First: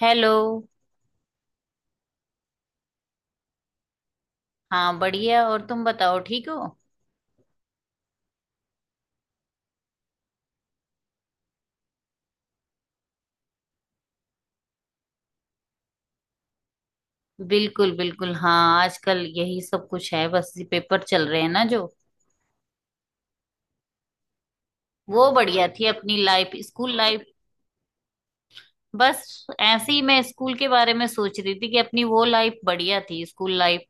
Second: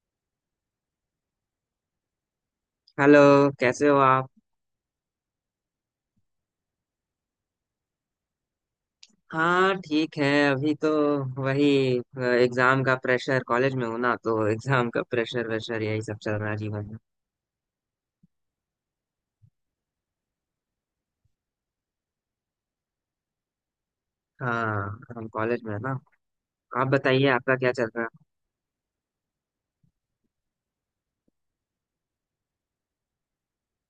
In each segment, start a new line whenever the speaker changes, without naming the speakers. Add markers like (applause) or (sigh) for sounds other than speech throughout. Hello.
Hello. कैसे हो आप?
हाँ बढ़िया, और तुम बताओ, ठीक हो।
हाँ ठीक है अभी तो। वही एग्जाम का प्रेशर, कॉलेज में हूँ ना तो एग्जाम का प्रेशर वेशर यही सब चल रहा है जीवन में।
बिल्कुल बिल्कुल, हाँ आजकल यही सब कुछ है, बस ये पेपर चल रहे हैं ना जो।
हाँ हम
वो
कॉलेज
बढ़िया
में है
थी
ना।
अपनी लाइफ,
आप
स्कूल लाइफ।
बताइए आपका क्या चल रहा है?
बस ऐसे ही मैं स्कूल के बारे में सोच रही थी कि अपनी वो लाइफ बढ़िया थी, स्कूल लाइफ।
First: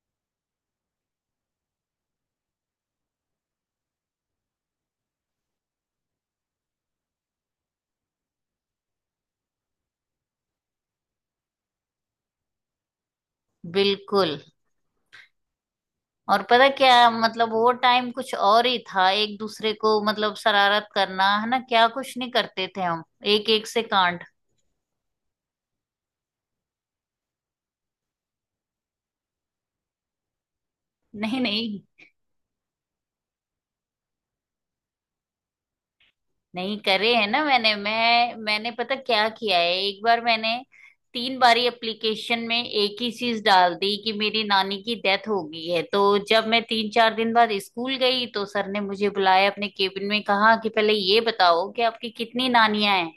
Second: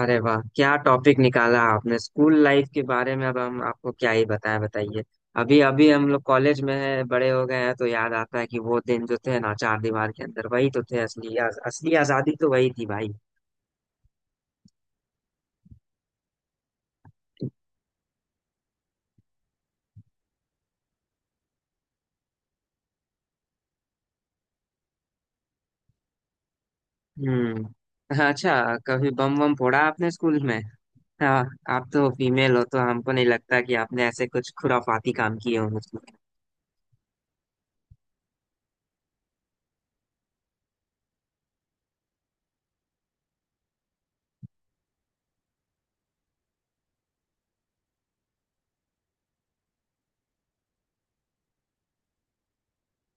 अरे वाह, क्या टॉपिक निकाला आपने, स्कूल लाइफ के बारे में। अब हम आपको क्या ही बताएं, बताइए। अभी अभी हम लोग कॉलेज में है, बड़े हो गए हैं तो याद आता है कि वो दिन जो थे ना, चार दीवार के अंदर वही तो थे, असली असली आजादी तो वही थी भाई।
बिल्कुल। और पता क्या, मतलब वो टाइम कुछ और ही था। एक दूसरे को, मतलब शरारत करना, है ना, क्या कुछ नहीं करते थे हम। एक एक से कांड।
हम्म। अच्छा, कभी बम बम फोड़ा आपने स्कूल में?
(laughs)
हाँ।
नहीं नहीं।
आप तो फीमेल हो तो हमको नहीं लगता कि आपने ऐसे कुछ खुराफाती काम किए हो मुझको।
नहीं करे है ना, मैंने पता क्या किया है। एक बार मैंने तीन बारी एप्लीकेशन में एक ही चीज डाल दी कि मेरी नानी की डेथ हो गई है। तो जब मैं तीन चार दिन बाद स्कूल गई तो सर ने मुझे बुलाया अपने केबिन में, कहा कि पहले ये बताओ कि आपकी कितनी नानियां हैं।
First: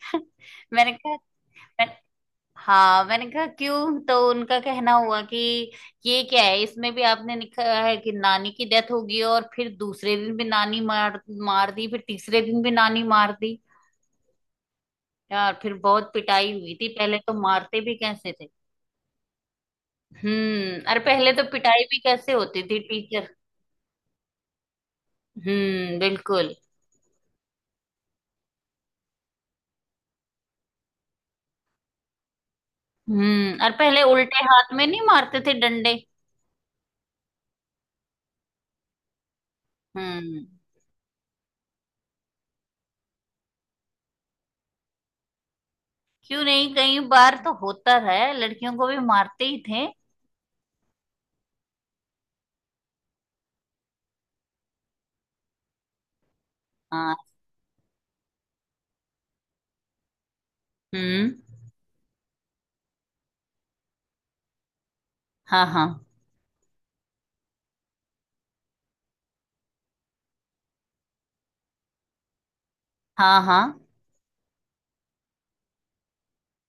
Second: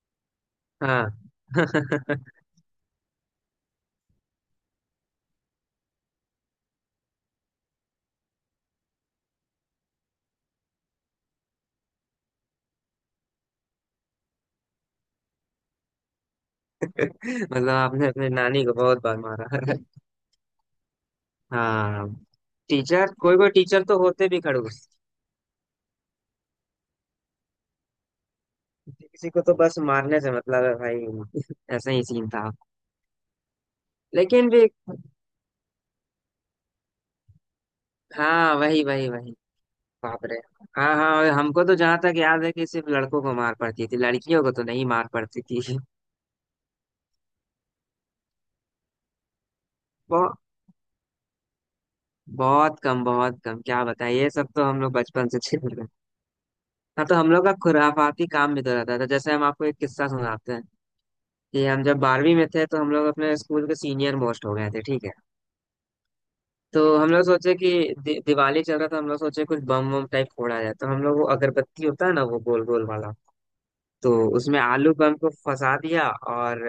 (laughs) मैंने
हाँ।
कहा
(laughs)
हाँ, मैंने कहा क्यों, तो उनका कहना हुआ कि ये क्या है, इसमें भी आपने लिखा है कि नानी की डेथ होगी, और फिर दूसरे दिन भी नानी मार मार दी, फिर तीसरे दिन भी नानी मार दी। यार, फिर बहुत पिटाई हुई थी। पहले तो
मतलब
मारते भी
आपने अपने
कैसे थे।
नानी को बहुत बार मारा है।
हम्म। अरे पहले तो पिटाई भी
हाँ,
कैसे होती थी
टीचर,
टीचर।
कोई कोई टीचर तो होते भी खड़ूस।
हम्म, बिल्कुल।
किसी को तो बस मारने से मतलब है भाई, ऐसा ही सीन था।
हम्म। और पहले उल्टे
लेकिन भी।
हाथ में नहीं मारते थे डंडे।
हाँ, वही वही वही। बाप रे।
हम्म।
हाँ हाँ, और हमको तो जहाँ तक याद है कि सिर्फ लड़कों को मार पड़ती थी, लड़कियों को तो नहीं मार पड़ती थी।
क्यों नहीं, कई बार तो होता है, लड़कियों को भी मारते ही थे।
(laughs) बहुत कम, बहुत कम, क्या बताएं, ये सब तो हम लोग बचपन से झेल रहे हैं। हाँ, तो
हाँ।
हम लोग का खुराफाती काम भी तो रहता था। जैसे हम आपको एक किस्सा सुनाते हैं
हम्म।
कि हम जब बारहवीं में थे तो हम लोग अपने स्कूल के सीनियर मोस्ट हो गए थे, ठीक है?
हाँ हाँ।
तो हम लोग सोचे कि दि दिवाली चल रहा था, हम लोग सोचे कुछ बम बम टाइप फोड़ा जाए। तो हम लोग वो अगरबत्ती होता है ना, वो गोल गोल वाला,
हाँ हाँ।
तो उसमें आलू बम को फंसा दिया और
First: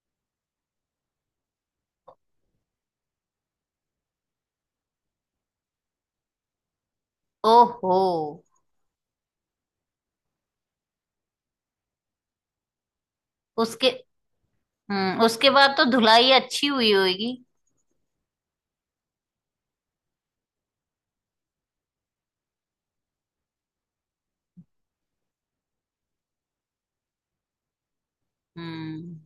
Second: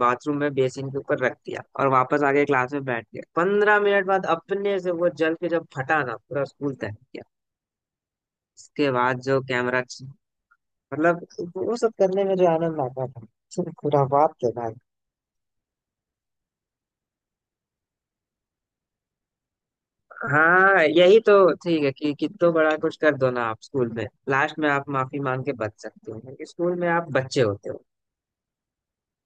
बाथरूम में बेसिन के ऊपर रख दिया और वापस आके क्लास में बैठ गया। पंद्रह मिनट बाद अपने से वो जल के जब फटा ना, पूरा स्कूल तक।
ओहो।
उसके बाद जो कैमरा, मतलब वो सब करने में जो आनंद आता था, (laughs) सिर्फ
उसके
खुराफात थे भाई।
उसके बाद तो धुलाई अच्छी हुई होगी।
हाँ यही तो। ठीक है कि कितो बड़ा कुछ कर दो ना आप स्कूल में, लास्ट में आप माफी मांग के बच सकते हो क्योंकि स्कूल में आप बच्चे होते हो।
हम्म।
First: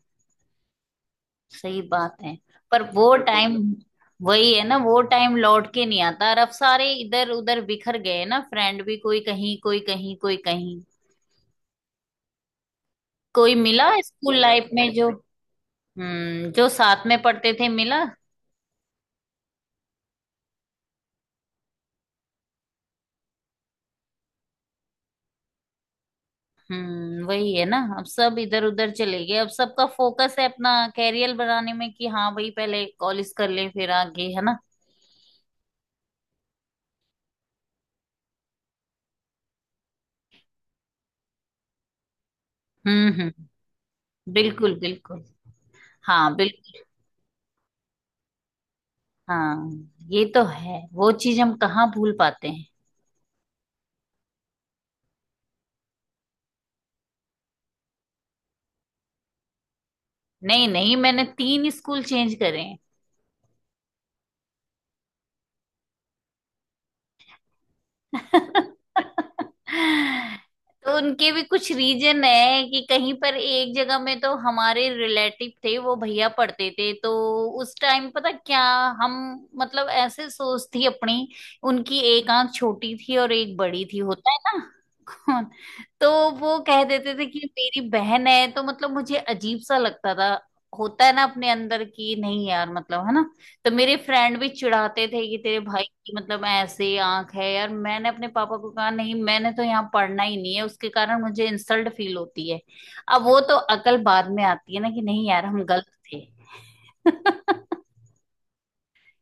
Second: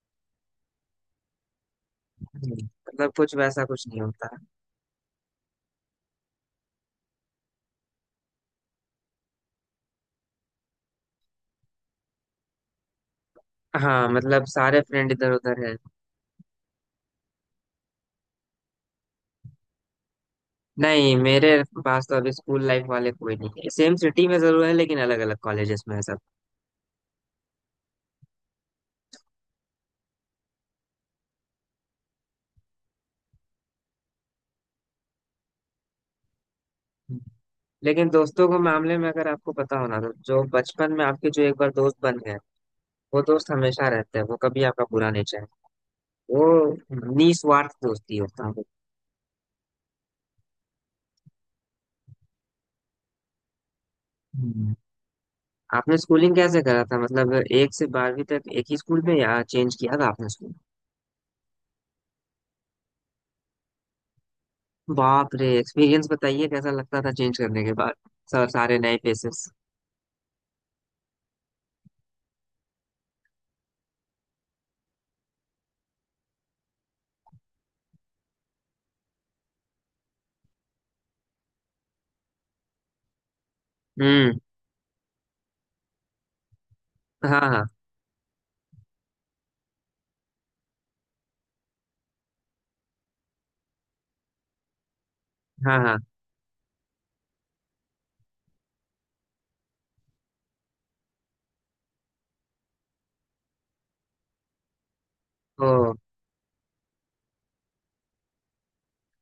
सही बात है।
हम्म।
पर
मतलब
वो
कुछ
टाइम,
वैसा कुछ नहीं होता।
वही है ना, वो टाइम लौट के नहीं आता। और अब सारे इधर उधर बिखर गए हैं ना, फ्रेंड भी, कोई कहीं कोई कहीं कोई कहीं। कोई मिला
हाँ,
स्कूल
मतलब
लाइफ
सारे
में जो।
फ्रेंड इधर उधर है।
हम्म। जो साथ में पढ़ते थे, मिला।
नहीं, मेरे पास तो अभी स्कूल लाइफ वाले कोई नहीं है। सेम सिटी में जरूर है, लेकिन अलग अलग कॉलेजेस में है सब।
हम्म। वही है ना, अब सब इधर उधर चले गए, अब सबका फोकस है अपना कैरियर बनाने में, कि हाँ भाई पहले कॉलेज कर ले फिर आगे, है ना।
लेकिन दोस्तों के मामले में अगर आपको पता हो ना, तो जो बचपन में आपके जो एक बार दोस्त बन गए, वो दोस्त
हम्म।
हमेशा रहता है। वो कभी
बिल्कुल
आपका बुरा
बिल्कुल।
नहीं चाहे।
हाँ बिल्कुल।
वो निस्वार्थ दोस्ती होता है।
हाँ, ये तो है। वो चीज हम कहाँ भूल पाते हैं।
हम्म। आपने स्कूलिंग कैसे करा था? मतलब एक से बारहवीं तक एक ही स्कूल में या चेंज किया था आपने स्कूल?
नहीं नहीं, मैंने तीन स्कूल चेंज करे हैं।
बाप रे, एक्सपीरियंस बताइए, कैसा लगता था चेंज करने के बाद? सर,
(laughs)
सारे नए फेसेस।
तो उनके भी कुछ रीजन है कि कहीं पर एक जगह में तो हमारे रिलेटिव थे, वो भैया पढ़ते थे, तो उस टाइम पता क्या, हम, मतलब ऐसे सोच थी अपनी। उनकी एक आंख छोटी थी और एक बड़ी थी, होता है
हम्म।
ना। (laughs) हाँ। तो वो कह देते थे कि
हाँ हाँ।
मेरी बहन है, तो मतलब मुझे अजीब सा लगता था। होता है ना, अपने अंदर की, नहीं यार, मतलब, है ना। तो मेरे फ्रेंड भी चिढ़ाते थे कि तेरे
हाँ
भाई
हाँ।
की मतलब ऐसे आंख है यार। मैंने अपने पापा को कहा, नहीं मैंने तो यहाँ पढ़ना ही नहीं है, उसके कारण मुझे इंसल्ट फील होती है। अब वो तो अकल बाद में आती है ना, कि नहीं यार हम
ओ।
गलत थे। (laughs)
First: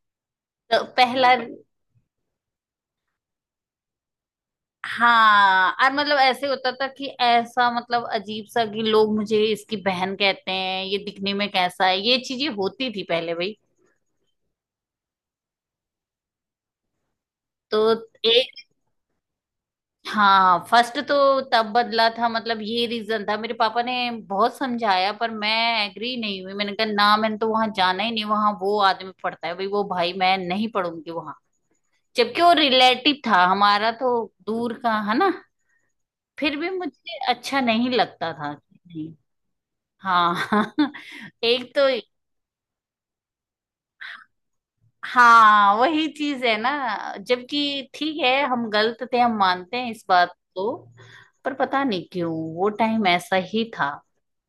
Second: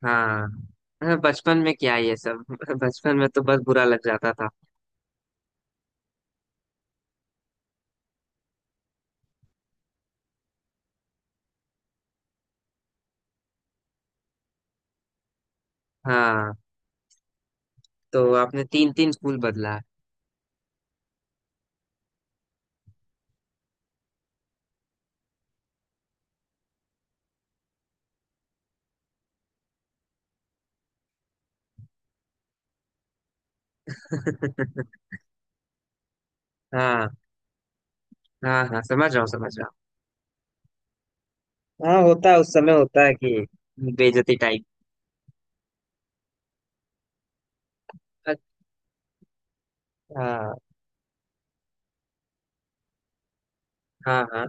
हाँ,
तो
हाँ,
पहला।
बचपन में क्या ये सब। (laughs) बचपन में तो बस बुरा लग जाता था।
हाँ। और मतलब ऐसे होता था कि ऐसा, मतलब अजीब सा कि लोग मुझे इसकी बहन कहते हैं, ये दिखने में कैसा है, ये चीजें होती थी पहले भाई।
हाँ,
तो
तो
एक।
आपने तीन तीन स्कूल बदला है।
हाँ, फर्स्ट तो तब बदला था, मतलब ये रीजन था। मेरे पापा ने बहुत समझाया, पर मैं एग्री नहीं हुई। मैंने कहा ना, मैंने तो वहां जाना ही नहीं, वहां वो आदमी पढ़ता है भाई, वो भाई मैं नहीं पढ़ूंगी वहां। जबकि वो रिलेटिव था हमारा, तो दूर का
(laughs)
है ना, फिर भी
हाँ
मुझे अच्छा नहीं लगता था।
हाँ, हाँ समझ रहा हूँ, समझ रहा हूँ।
हाँ। (laughs) एक तो।
हाँ होता है, उस समय होता है कि बेइज्जती टाइप।
हाँ वही चीज है ना, जबकि ठीक है, हम गलत थे, हम मानते हैं इस बात को,
अच्छा।
पर पता नहीं क्यों वो टाइम ऐसा ही था।
हाँ हाँ।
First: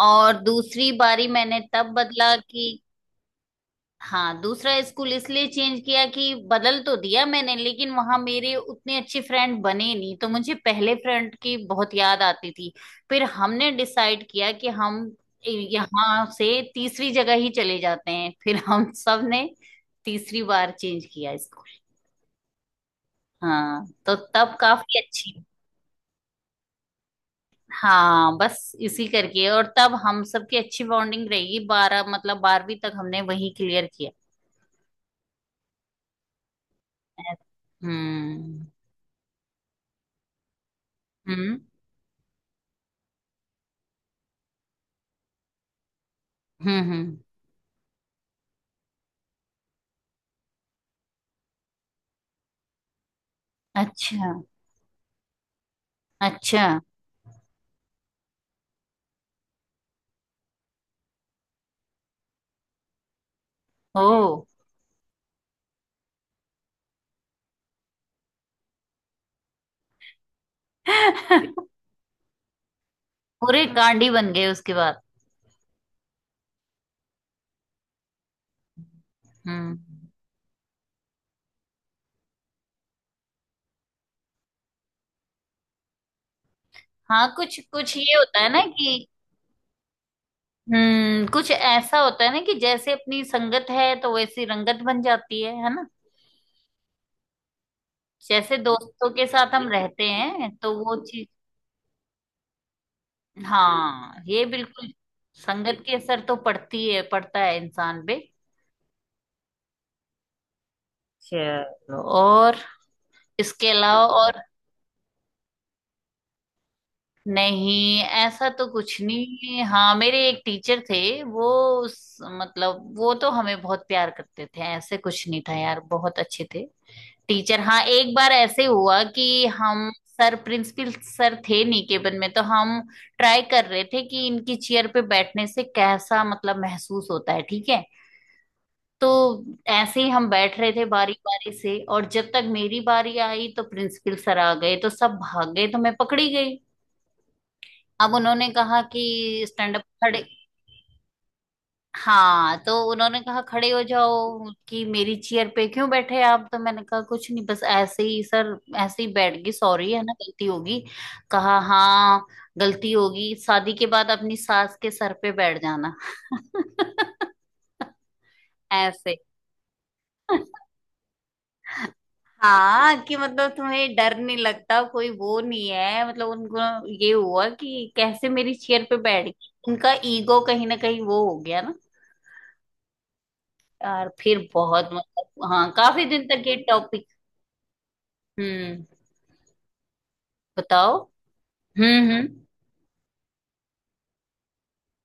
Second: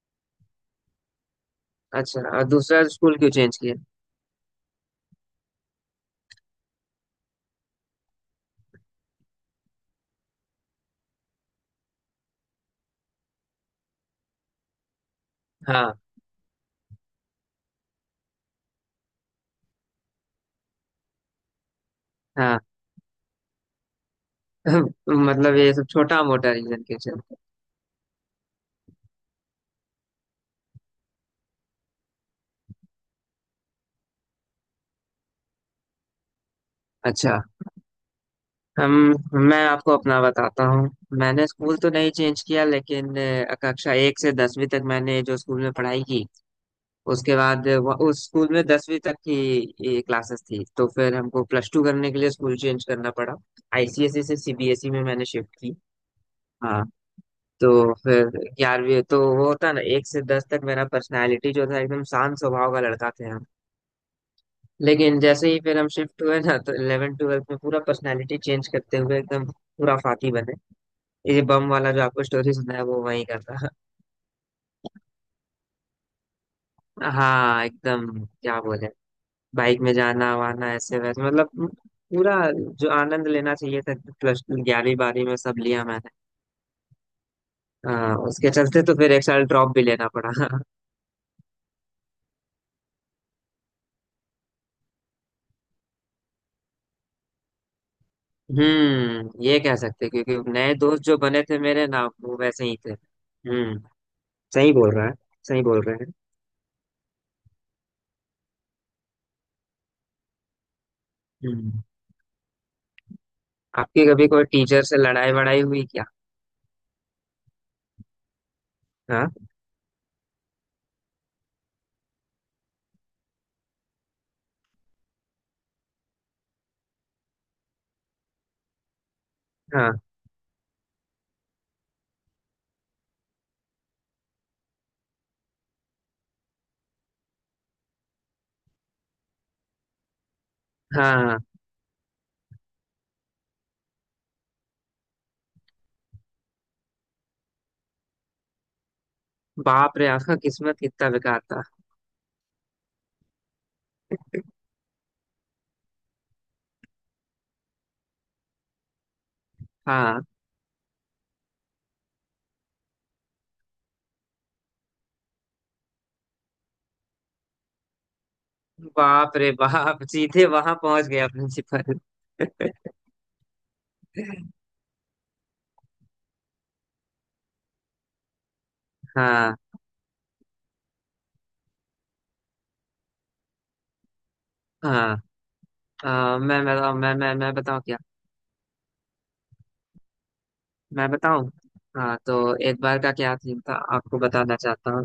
और दूसरी बारी मैंने तब
अच्छा,
बदला
और
कि।
दूसरा स्कूल क्यों चेंज किया?
हाँ, दूसरा स्कूल इसलिए चेंज किया कि, बदल तो दिया मैंने लेकिन वहां मेरे उतने अच्छे फ्रेंड बने नहीं, तो मुझे पहले फ्रेंड की बहुत याद आती थी। फिर हमने डिसाइड किया कि हम
हाँ
यहाँ से तीसरी जगह ही चले जाते हैं। फिर हम सब ने तीसरी बार चेंज किया स्कूल।
हाँ।
हाँ तो तब
(laughs)
काफी अच्छी।
मतलब ये सब छोटा मोटा रीजन क्यों चेंज किया।
हाँ बस इसी करके। और तब हम सबकी अच्छी बॉन्डिंग रहेगी, बारह मतलब बारहवीं तक हमने वही क्लियर किया।
अच्छा।
हम्म
हम मैं आपको अपना बताता हूँ। मैंने
हम्म
स्कूल तो नहीं चेंज किया लेकिन कक्षा एक से दसवीं तक मैंने जो स्कूल में पढ़ाई की,
हम्म।
उसके बाद उस स्कूल में दसवीं तक की क्लासेस थी, तो फिर हमको प्लस टू करने के लिए स्कूल चेंज करना पड़ा। आईसीएसई
अच्छा।
से सीबीएसई में मैंने शिफ्ट की।
अच्छा।
हाँ। तो फिर ग्यारहवीं, तो वो होता ना, एक से दस तक मेरा पर्सनालिटी जो था एकदम शांत स्वभाव का लड़का थे हम।
ओ। (laughs)
लेकिन जैसे ही फिर हम शिफ्ट हुए ना, तो 11 ट्वेल्थ में पूरा पर्सनालिटी चेंज करते हुए एकदम पूरा फाती बने। ये बम वाला जो आपको स्टोरी सुनाया वो वही का
पूरे
था।
कांडी बन गए उसके बाद।
हाँ एकदम। क्या बोले?
हम्म।
बाइक में जाना वाना, ऐसे वैसे, मतलब पूरा जो आनंद लेना चाहिए था, प्लस ग्यारहवीं बारहवीं में, सब लिया मैंने।
हाँ, कुछ कुछ ये होता है
उसके
ना
चलते तो
कि।
फिर एक साल ड्रॉप भी लेना पड़ा।
हम्म, कुछ ऐसा होता है ना कि जैसे अपनी संगत है तो वैसी रंगत बन जाती है ना। जैसे दोस्तों के
हम्म,
साथ
ये
हम
कह
रहते
सकते हैं, क्योंकि
हैं तो
नए
वो
दोस्त जो
चीज।
बने थे मेरे ना, वो वैसे ही थे। हम्म।
हाँ, ये
सही
बिल्कुल।
बोल रहा है। सही
संगत
बोल
के
रहे हैं।
असर तो पड़ती है, पड़ता है इंसान पे।
हम्म।
चलो और। इसके अलावा
आपकी कभी
और।
कोई टीचर से लड़ाई वड़ाई हुई क्या?
नहीं, ऐसा तो कुछ
हाँ।
नहीं। हाँ मेरे एक टीचर थे, वो, मतलब वो तो हमें बहुत प्यार करते थे, ऐसे कुछ नहीं था यार, बहुत अच्छे थे टीचर। हाँ, एक बार ऐसे हुआ कि हम,
हाँ
सर प्रिंसिपल सर थे निकेतन में, तो हम ट्राई कर रहे थे कि इनकी चेयर पे बैठने से कैसा, मतलब, महसूस होता है, ठीक है। तो ऐसे ही हम बैठ रहे थे बारी
हाँ।
बारी से, और जब तक मेरी बारी आई तो प्रिंसिपल सर आ गए, तो सब भाग गए, तो मैं पकड़ी गई। अब उन्होंने कहा कि स्टैंड अप,
बाप रे,
खड़े।
आपका किस्मत कितना बेकार था।
हाँ, तो उन्होंने कहा खड़े हो जाओ, कि मेरी चेयर पे क्यों बैठे आप। तो मैंने कहा कुछ नहीं, बस ऐसे ही सर, ऐसे ही बैठ गई, सॉरी, है ना,
हाँ।
गलती होगी। कहा हाँ, गलती होगी शादी के बाद अपनी सास के सर पे बैठ जाना। (laughs) ऐसे।
बाप रे बाप, सीधे वहां पहुंच गया प्रिंसिपल। (laughs)
हाँ कि मतलब तुम्हें डर नहीं लगता, कोई वो नहीं है, मतलब उनको ये हुआ कि कैसे मेरी चेयर पे बैठ गई,
हाँ
उनका ईगो कहीं ना कहीं वो हो गया। यार फिर बहुत,
हाँ।
मतलब, हाँ काफी दिन तक ये
मैं बताऊँ,
टॉपिक।
मैं बताऊँ क्या?
हम्म। बताओ।
मैं बताऊँ।
हम्म
हाँ
हम्म
तो एक बार का क्या थीम था आपको बताना चाहता हूँ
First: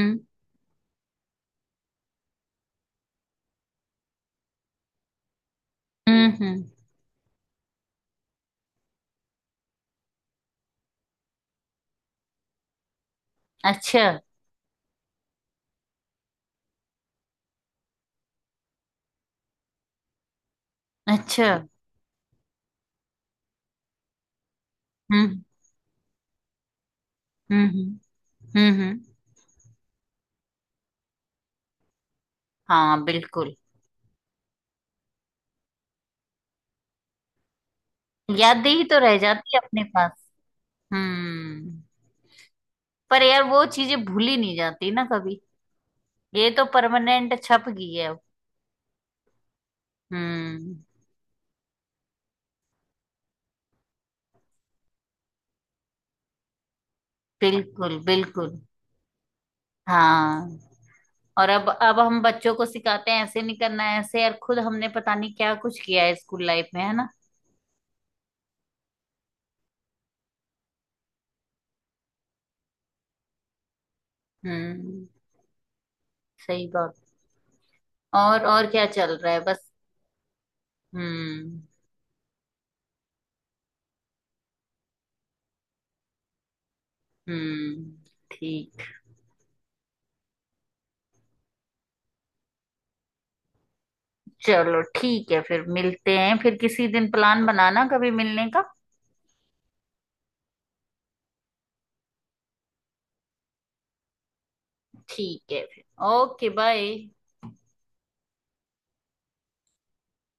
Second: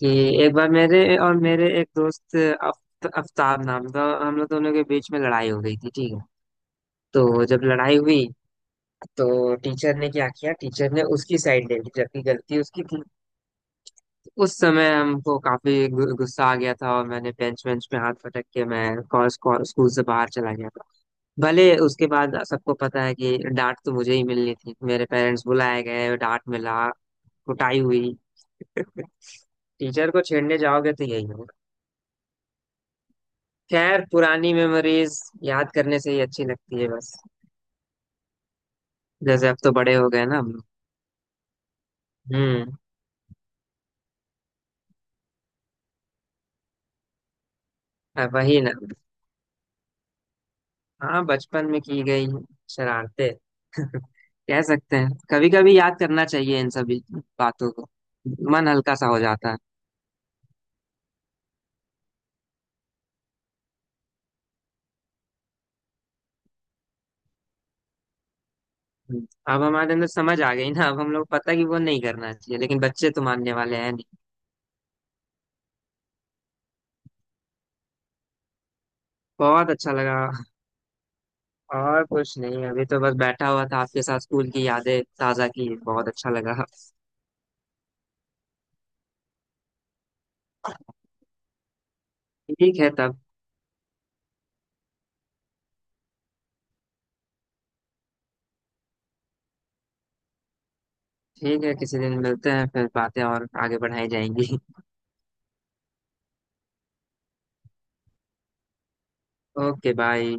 कि एक बार मेरे और मेरे एक दोस्त अफ्ताब नाम था, हम लोग दोनों के बीच में लड़ाई हो गई थी, ठीक है?
हम्म।
तो जब लड़ाई हुई तो टीचर ने क्या किया, टीचर ने उसकी साइड ले ली, जबकि गलती उसकी थी।
अच्छा।
उस समय हमको काफी गुस्सा आ गया था और मैंने बेंच बेंच पे हाथ पटक के मैं स्कूल से बाहर चला गया था।
अच्छा।
भले उसके बाद सबको पता है कि डांट तो मुझे ही मिलनी थी, मेरे
हम्म
पेरेंट्स बुलाए गए, डांट मिला,
हम्म
कुटाई
हम्म
हुई।
हम्म।
(laughs) टीचर को छेड़ने जाओगे तो यही।
हाँ बिल्कुल।
खैर पुरानी मेमोरीज याद करने से ही अच्छी लगती है बस।
यादें ही तो रह
जैसे
जाती
अब
है
तो
अपने
बड़े हो
पास।
गए ना हम लोग।
हम्म।
हम्म।
पर यार वो चीजें भूली नहीं जाती ना कभी, ये तो परमानेंट छप गई है अब।
अब वही ना।
हम्म।
हाँ, बचपन में की गई शरारते। (laughs) कह सकते हैं, कभी कभी याद करना चाहिए इन सभी बातों को,
बिल्कुल बिल्कुल।
मन हल्का सा हो जाता है।
हाँ। और अब हम बच्चों को सिखाते हैं, ऐसे नहीं करना है ऐसे, यार खुद हमने पता नहीं क्या कुछ किया है स्कूल लाइफ में, है ना।
हम्म, अब हमारे अंदर समझ आ गई ना, अब हम लोग पता कि वो नहीं करना चाहिए, लेकिन बच्चे तो मानने वाले हैं नहीं।
हम्म। सही बात। और क्या चल रहा है बस।
बहुत अच्छा लगा।
हम्म
और कुछ नहीं, अभी तो बस बैठा हुआ था आपके साथ, स्कूल की यादें ताजा की, बहुत अच्छा लगा।
हम्म। ठीक।
ठीक है तब।
चलो ठीक है, फिर मिलते हैं, फिर किसी दिन प्लान बनाना कभी मिलने का।
ठीक है, किसी दिन मिलते हैं फिर, बातें और आगे बढ़ाई जाएंगी।
ठीक है फिर। Okay bye.
(laughs) Okay bye.